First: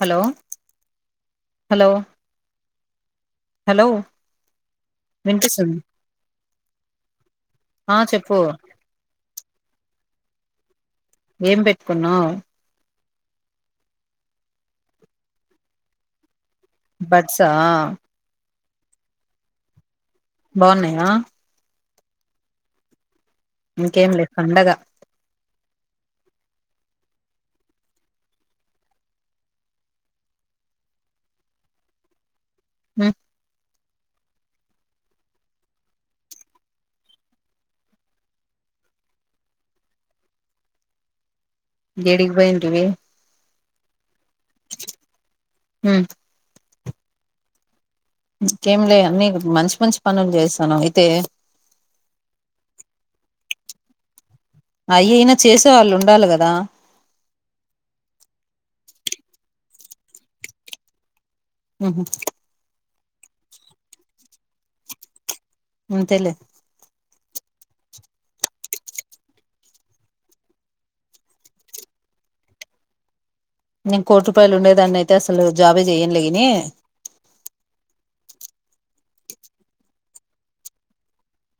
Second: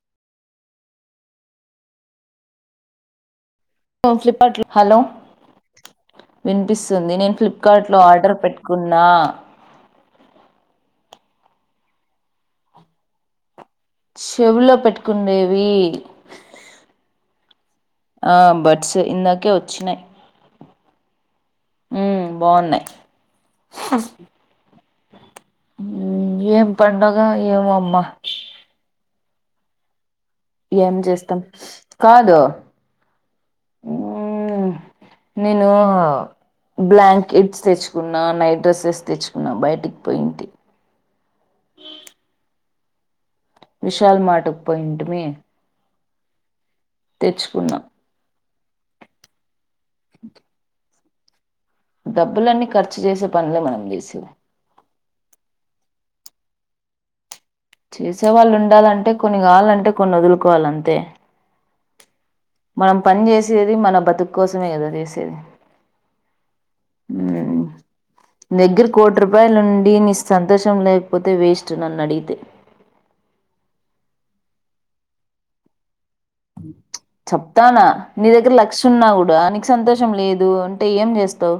Hello hello hello Flipkart hello వినిపిస్తుంది వినిపిస్తుంది నేను ఆ ఫ్లిప్కార్ట్లో ఆర్డర్ చెప్పు పెట్టుకున్నా ఏం పెట్టుకున్నావు చెవుల్లో పెట్టుకుండేవి బట్సా ఇందకే వచ్చినయి్ బాగున్నాయా ఉ బాగున్నాయి ఇంకేం లే పండగ ఏం పండగ ఏమోమ్మ ఏం చేస్తాం కాదు హు నేను బ్లాంకెట్స్ తెచ్చుకున్నా నైట్ డ్రెస్సెస్ తెచ్చుకున్నా బయటికి పోయింటి ఏడికి పోయింటివి విష షల్ మాటకు పాయింటిమీ ఉమ్, తెచ్చుకున్నాం ఇంకేం లే నీ మంచి మంచి పనులు చేస్తానవు తే డబ్బులన్నీ ఖర్చు చేసే పనులే మనం చేసేవి అయయినా చేసేవాళ్ళు ఉండాలి కదా చేసేవాళ్ళుండాలంటే కొన్ని కావాలంటే కొన్ని వదులుకోవాలంతే ఉహు మనం పని చేసేది మన బతుకు కోసమే కదా చేసేది అంతేలే హ్మ్మ్ నీ దగ్గర కోటి రూపాయలుండి నీ సంతోషం లేకపోతే వేస్ట్ నన్ను అడిగితే నేను కోటి రూపాయలు ఉండేదాన్ని అయితే అసలు జాబే చెయ్యనులే గానీ చెప్తానా నీ దగ్గర లక్ష ఉన్నా కూడా నీకు సంతోషం లేదు అంటే ఏం చేస్తావు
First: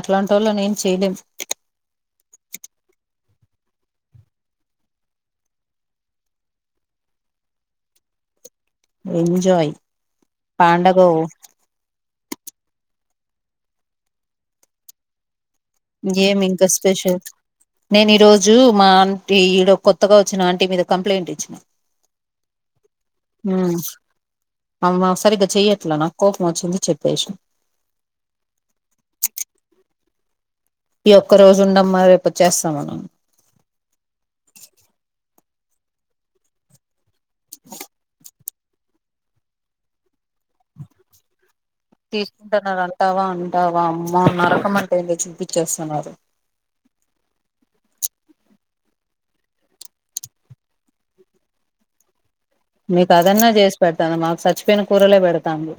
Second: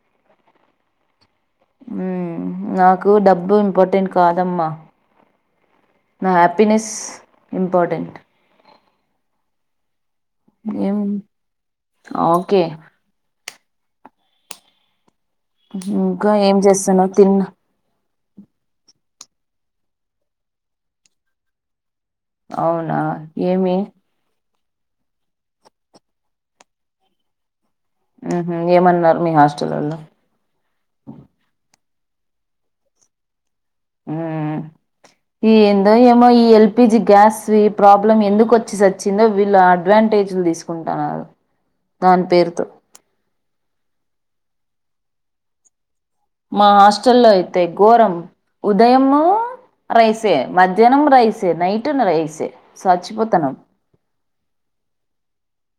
అట్లాటోల్లని ఏమి చేయలేం మ్మ్ నాకు డబ్బు ఇంపార్టెంట్ కాదమ్మా నా హ్యాపీనెస్ ఇంపార్టెంట్ ఎంజయ్ ఏం పాండగో ఓకే ఏమి ఏం ఇంకా చేస్తున్నావ్ స్పెషల్ తిన్నా నేను ఈరోజు మా ఈడ కొత్తగా వచ్చిన ఆంటీ మీద కంప్లైంట్ ఇచ్చినా అవునా ఏమి అమ్ సరిగ్గా చెయ్యట్లా నాకు కోపం వచ్చింది చెప్పేస హ ఏమన్నారు మీ హాస్టల్ల్లో ఈ ఒక్క రోజు ఉండ మరి రేపు చేస్తాంమనం ఈ ఎందో ఏమో ఈ ఎల్పిజి గ్యాస్ ప్రాబ్లమ్ ఎందుకుచ్చ వచ్చి వచ్చిందో వీళ్ళు అడ్వాంటేజ్లు తీసుకుంటున్నారు దాని పేరుతో తీసుకుంటున్నారు అంటావా అంటావామ్ మన్నరకం అంట ఏంద చూపించేస్తున్నారు మా హాస్టల్లో అయితే ఘోరం ఉదయం రైసే మధ్యాహ్నం రైసే నైట్ రైసే మీకు అదన్నా సచ్చిపోతన్నాం చేసి పెడతాను మాకు చచ్చిపోయిన కూరలే పెడతాము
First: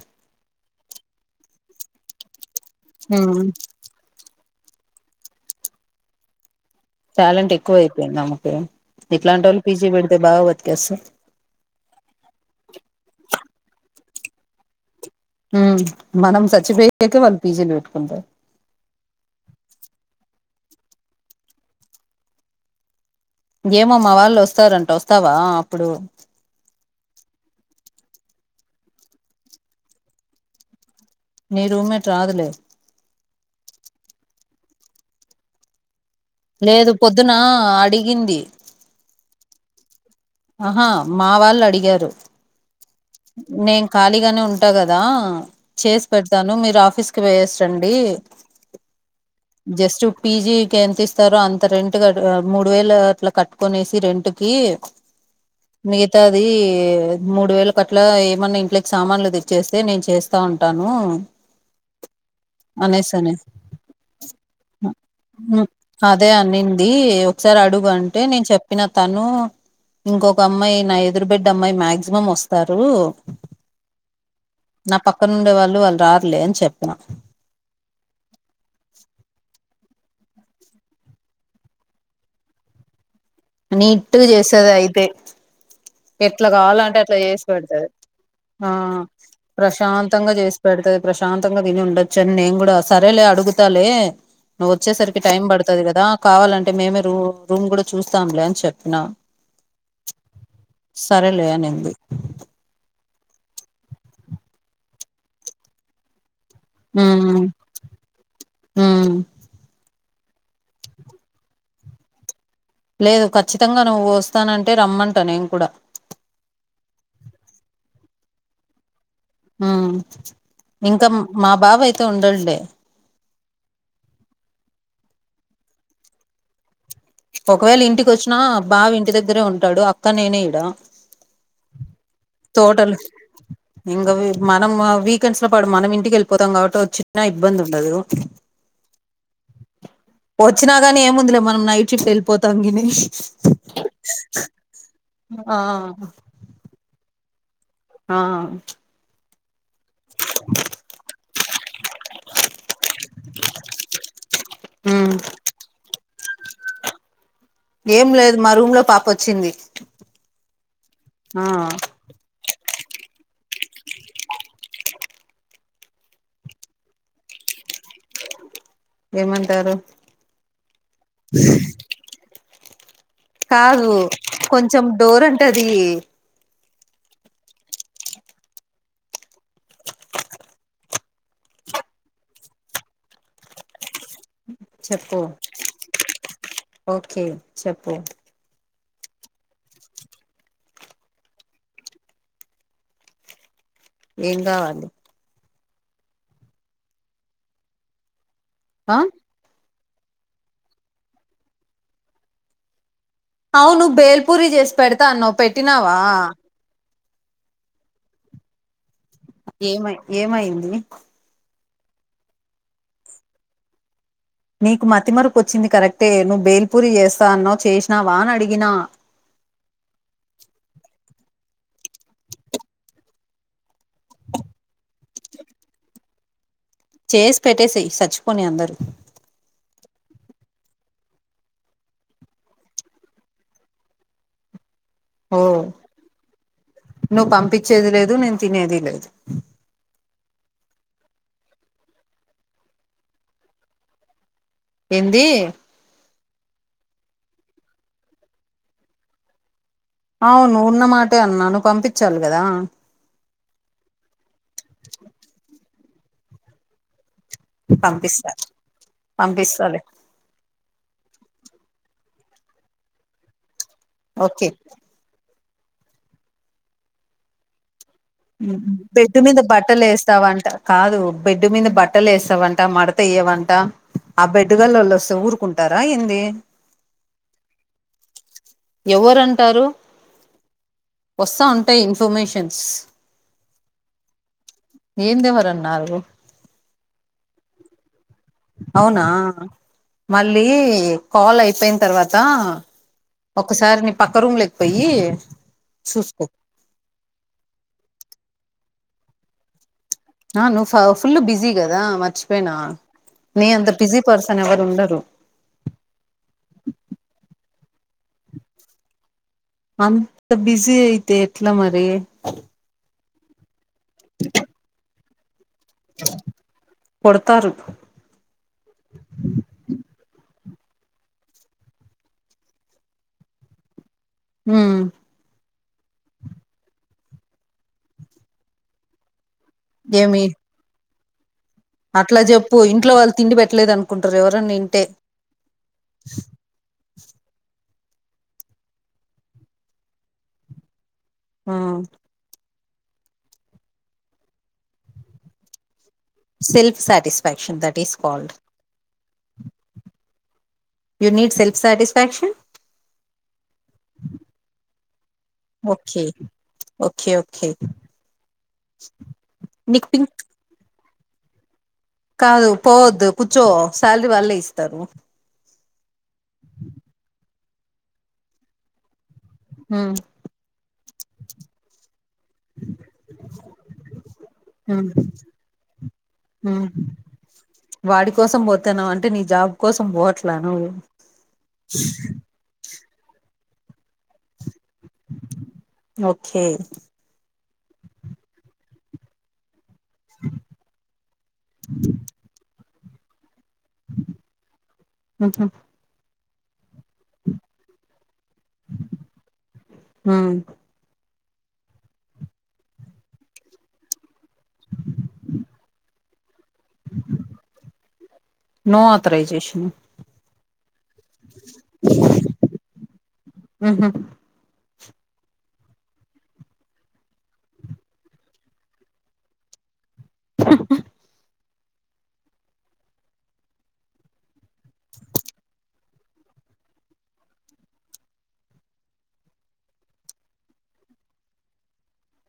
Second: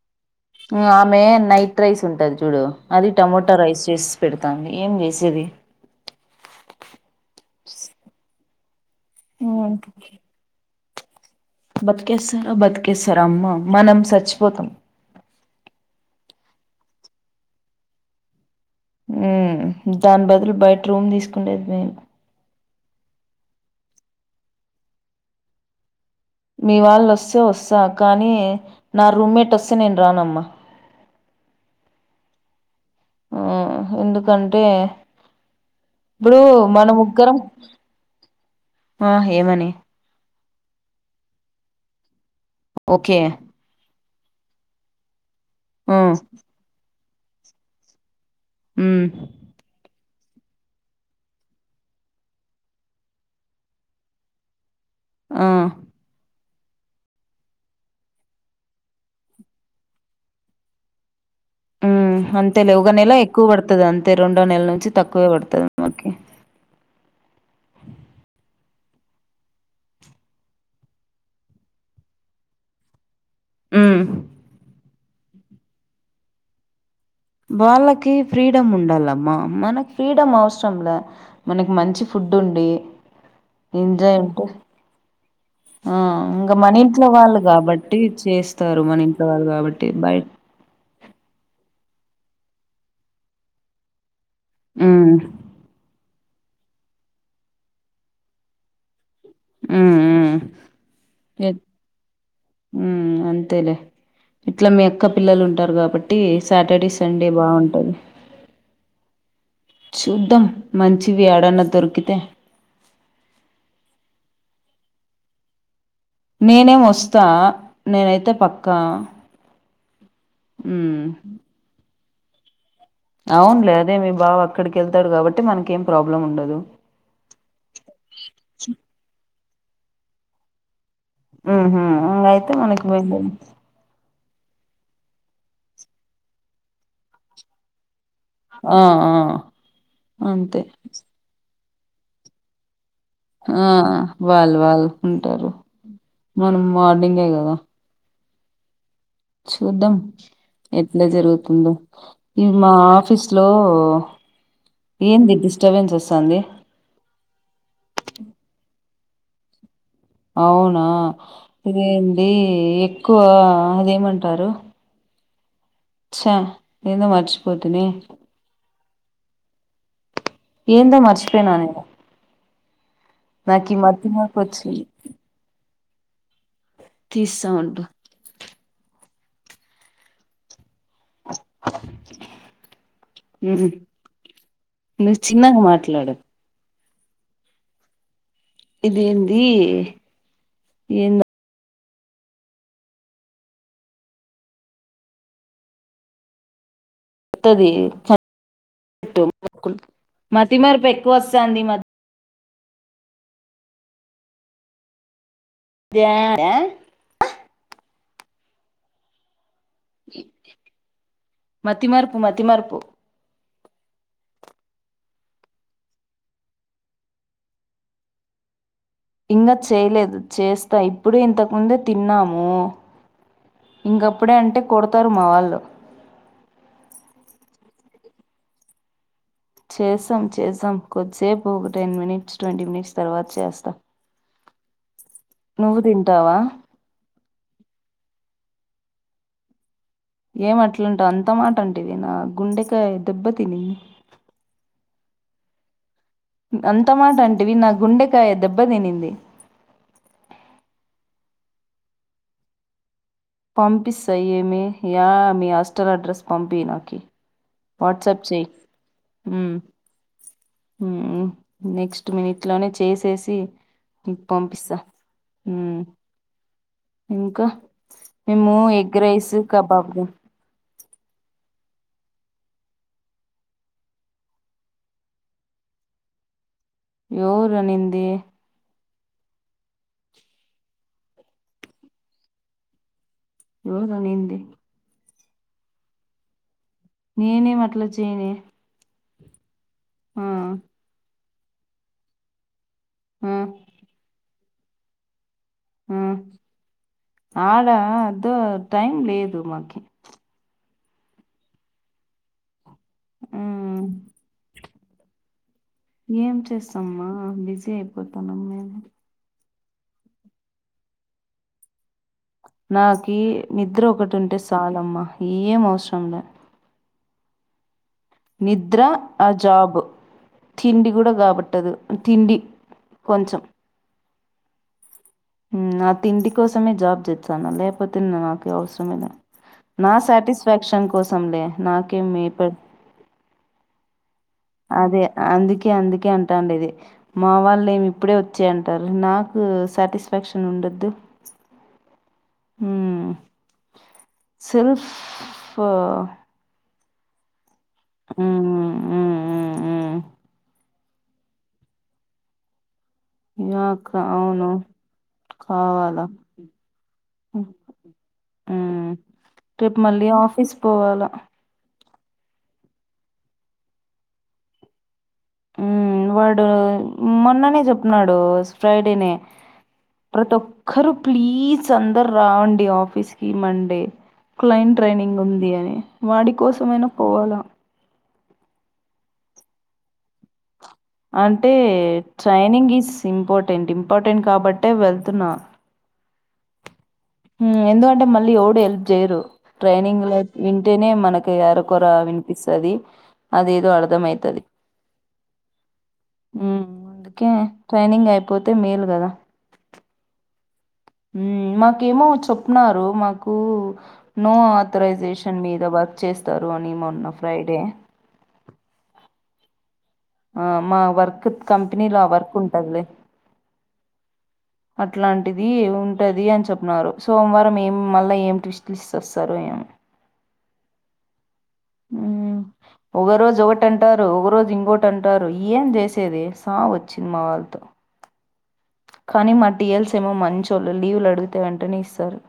ఆమె నైట్ రైస్ ఉంటది చూడు అది ఉమ్ టమోటా రైస్ చేసి పెడుతు తానికి ఏం చేసిది టాలెంట్ ఎక్కువ అయిపోయింది ఆమకు ఇట్లాంటి వాళ్ళు ఉమ్, పీజీ పెడితే బాగాద్ ఒకే సార్ బతికేస్తారా బతికేస్తారా అమ్మ మనం చచ్చిపోతాం మనం చచ్చిపోయాక వాళ్ళు పీజీలు పెట్టుకుంటారు దాని బదులు బయట రూమ్ తీసుకుండేది మేము ఏమో మా వాళ్ళు వస్తారంట వస్తావా అప్పుడు మీ వాళ్ళ వస్తే వస్తా కానీ నా రూమ్మేట్ వస్తే నేను రానమ్మా నీరుూమెట్ రాదులే ఆ ఎందుకంటే ఇప్పుడు మన లేదు పొద్దున ముగ్గురం అడిగింది ఆ ఏమని ఆహా మా వాళ్ళు అడిగారు ఒకే నేను ఖాళీగానే ఉంటా కదా ఆ చేసి పెడతాను మీరు ఆఫీస్ కి వేస్ండి హమ్ జస్ట్ పీజికి ఎంత ఇస్తారో అంత రెంట్ క మూడు వేలు అట్లా కట్టుకొనేసి రెంట్ కి ఆ మిగతా అది మూడు వేలు కట్ల ఏమన్నా ఇంట్లోకి సామాన్లు తెచ్చేస్తే నేను చేస్తా ఉంటాను ఉ అంతే లే ఉగానే ఎల్లా అనేసని ఎక్కువ పడుతది అంత తే రెండో నెలల నుంచి తక్కువే పడుతుంది మకి అదే అనింది ఒకసారి అడుగు అంటే నేను చెప్పిన తను ఇంకొక అమ్మాయి నా ఎదురు బిడ్డ అమ్మాయి మాక్సిమం వస్తారు ఆ నా పక్క నుండే వాళ్ళు వాళ్ళు రారలే అని చెప్పతున్నా బాలకి ఫ్రీడ్ ఉండాలమ్మా మనకి ఫ్రీడమ్ అవసరంలా మనకి మంచి ఫుడ్ ఉండి అ ఎంజాయ్ నీట్టు ఉంటే చేసది అయితే ఆ ఎట్లా ఇంగ మన కావాలంటే ఇంట్లో అట్లా వాళ్ళు చేసి పెడుతది కాబట్టి ఆ చేస్తారు మన ఇంట్లో వాళ్ళు కాబట్టి బయ్ ప్రశాంతంగా చేసి పెడుతుది ప్రశాంతంగా తిని ఉండదు వచ్చను నేను కూడా సరేలే అడుగుతలే నువ్వ ఉమ్ వచ్చేసరికి టైమ్ పడుతది కదా కావాలంటే మేమే రూ రూం కూడా చూస్తాంలే అని చెప్పినా ఊ ఊ సరేలే అనింది ఉమ్ అంతేలే ఇట్లా మీ అక్క పిల్లలు ఉంటారు కాబట్టి సాటర్డే సండే ఉమ్ బావుంటాది ఉమ్ చూద్దాం మంచివి యాడనా దొరికితే లేదు ఖచ్చితంగా నువ్వు వస్తానంటే రమ్మంటా నేను కూడా నేనేం వస్తా నేనైతే పక్కా ఊ ఉమ్ ఇంకా మా బావ ఐ తో ఉండడులే అవునులే అదే మీ బావ అక్కడికెళ్తాడు కాబట్టి మనకేం ప్రాబ్లం ఉండదు ఒకవేళ ఇంటికి వచ్చినా బావ ఇంటి దగ్గరే ఉన్ టాడు అక్క నేనే ఈడ ఊహూ తోటలు ఇంగ వీ మనం వీకెండ్స్ లో పడు మనం ఇంటికి వెళ్ళిపోతాం కాబట్టి వచ్చినా ఇబ్బంది ఉండదు ఆ ఆ అంతే వచ్చినా గానీ ఏముందిలే మనం నై చిప్ వెళ్ళిపోతాం గినిష్ ఆ వాళ్ళు వాళ్ళు ఉంటారు ఆ మనం మాట పంగదా ఆ చూద్దాం ఎట్లా జరుగుతుందో ఇవి మా ఆఫీస్ లో ఉమ్ ఏంది డిస్టర్బెన్స్ వస్తుంది ఏం లేదు మా రూమ్ లో పా వచ్చింది అవునా ఆ ఇదేంటి ఎక్కువ ఏమంటరు చ్చా ఏదో మరిచిపోతీని ఏమంటారు. ఏందో మర్చిపోయిన నేను నాకు ఈ కాదు మతి మరపు కొంచెం వచ్చింది డోర్ అంటే అది థిస్స్ సౌండు ఉమ్ చెప్పు నువు చిన్నగా మాట్లాడు ఓకే చెప్పు ఇదేంది ఏన్ ఏం గావాలి. పుత్తది ఆ సన్ తోమ్ [unintelligible] వకుల్ మతి మరపు ఎక్కువ వస్తాంది ఈ మధ్య అవు నువ్వు బేల్పూరి చేసి పెడతా అన్నావ్ పెట్ ద్యా యా ఏమై ఏమైంది. మతిమారుపు మతిమారుపు నీకు మతిమరుపు కొచ్చింది కరెక్టే నువ్వు బేల్పూరి చేస్తాన్నావ్ చేసినావానీ అడిగిన ఇప్పుడు ఇంతకుముందే తిన్నాము. ఇంకప్పుడే అంటే కొడతారు మా వాళ్ళు చేసి పెట్టేసేయ్ సచ్చిపోని అందరు చేస్సాం చేస్సాం కొద్దిసేపు ఒక టెన్ మినిట్స్ ట్వంటీ మినిట్స్ తర్వాత చేస్తా. ఓ నువ్వు తింటావా నువ్వు పంపించేది లేదు నేను తినదిలేదు. ఏమిఅట్లాంటావ్ అంత మాట అంటివి నా గుండెకాయ్ దెబ్బతిని హిందీ అంత మాట అంటివి నా గుండెకాయ దెబ్బ తినింది. అవునువున్న మాటే అన్నాను. నువ్ పంపించాలి కదా! పంపిస్స ఏమి యా మీ హాస్ స్టల్ అడ్రస్ పంపియ్ నాకి వాట్సాప్ పంపిస్త చెయ్యి ఉమ్, పంపిస్తాలే ఉమ్ నెక్స్ట్ మీనిట్లోనే చేసేసి ఓకే పంపిస్త హ్మ్ ఇంకా మేము ఎగ్ బెడ్డు రైస్ మీద బట్టలు కబాబ్ తిన్ వేస్తావంట కాదు. బెడ్డు మీద బట్టలు వేస్తావంట మడతేయ్యవంట ఆ బెడ్డు గలళ్ళస్తే ఊరుకుంటారా ఏంది? ఎవరు నింది ఎవరుంటారు వస్తా ఉంటాయి ఇన్ఫర్మేషన్స్ ఆ నీంది ఏ దేవరన్నారు నేనేఏం అట్లా చేయనే అవునా ఆ మళ్ళీ కాల్ అయిపోయిన తర్వాత ఆ ఒకసారి నీ పక్క రూమ్ పోయి ఆ చూసుకో ఆడా అద టైం లేదు మాకి ఆ ను్ ఫుల్ బిజీ కదా మర్చిపోయినా మీే అంత మ్ బిజీ పర్సన్ ఎవరు ఉండరు పోతానమ్మే అంత బిజీ అయితే ఎట్లా మరి నా క నిద్ర ఒకటి ఉంటే చాలమ్మ ఏం అవసరం లే కొడతారు నిద్ర ఆ జాబ్ తిండి కూడా కాబట్టదు తిండి కొంచెం హ్మ్ హ్మ్ నా తిండి కోసమే జాబ్ చేస్తున్నా లేకపోతే నాకు అవసరమే ల్యా నా ఏమి సాటిస్ఫాక్షన్ కోసం సంలే అట్లా చెప్పు ఇంట్లో వాళ్ల తిండి పెట్టలేదని అనుకున్ అదే అందుకే అందుకే అంటాండేది మా వాళ్ళు ఏమి ఇప్పుడే వచ్చేయ్ అంటారు నాకు సాటిస్ఫాక్షన్ ఉండద్దు ఆ hmm self self satisfaction that ట్ is called hmm hmm hmm you need self satisfaction హా కా అవును ఓకే కావాలా ఓకే ఓకే హ్మ్ ట్రిప్ నీకు మళ్ళీ పింక్ ఆఫీస్ పోవాలా కాదు పోవద్దు కూర్చో శాలరీ వాళ్ళే ఇస్తారు హ్మ్ వాడు మొన్ననే చెప్నాడు ఫ్రైడే నే ఉమ్ ప్రతి ఒక్కరూ ప్లీజ్ అం దరు రండి ఆఫీస్ కీ మండే క్లైంట్ ట్రైనింగ్ ఉంది అని వాడి ఉమ్ కోసమైనా పోవాలా వాడి కోసం పోతున్నావంటే నీ జాబ్ కోసం పోవట్లా నువు అంటే training is important important కాబ ట్టె వెళ్తున్నా కే హ్మ్ ఎందుకంటే మళ్ళీ ఎవడు హెల్ప్ చేయరు ట్రైనింగ్ లో వింటేనే మనకి అరకొర వినిపిస్తాది అదేదో అర్థమైతాది ఉహు హ్మ్ అందుకే ట్రైనింగ్ అయిపోతే మేలు కదా ఉమ్ మాకేమో చెప్న్‌రు మాకు నో ఆథరైజేషన్ మీదబా చెస్ తరు అని మొన్న ఫ్రైడే నో ఆథరైజేషన్ ఆ మా వర్క్ కంపెనీలో ఆ వర్క్ ఉంటది లే ఊహు అట్లాంటిది ఉంటది అని చెప్న్నరు సోమవారం ఏం మళ్ళా ఏం ట్విస్ట్లు ఇచి చస్తారో ఏమో ఉ ఒక రోజు ఒకటంటారు ఒక రోజు ఇంగొటి అంటారు ఏం చేసి ది సావోచ్చింది మా వాళ్ళతో కానీ మా టీఎల్స్ ఏమో మంచొల్లూ లీవులు అడిగితే వెంటనే ఇస్తారు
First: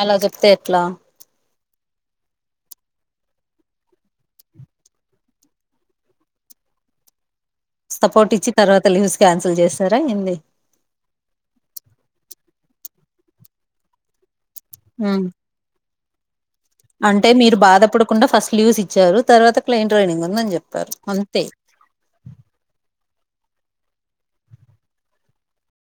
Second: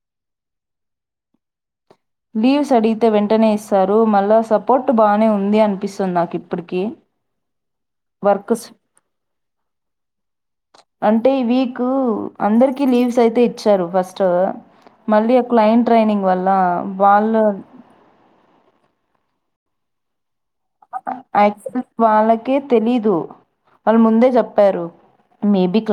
అలా చెప్తే ఎట్లా లీవ్స్ అడిగితే వెంటనే ఇస్తారు మళ్ళా సపోర్ట్ బానే ఉంది అనిపిస్తుంది నాకుప్పటికీ సపోర్ట్ ఇచ్చి తర్వాత లీవ్స్ క్యాన్సిల్ చేస్తారా ఏంది అందరికి లీవ్స్ అయితే ఇచ్చారు ఫస్ట్ ఉమ్ మళ్ళీ క్లైంట్ ట్రైనింగ్ వాల్ అంటే మీరు బాధ పడకుండా ఫస్ట్ లీవ్స్ ఇచ్చారు తరూవాత క్లైంట్ ట్రైనింగ్ ఉందని చె ల్ వాళ్ళకే తెలీదు వాళ్ళ ముందే చెప్పారు మేబి క్లై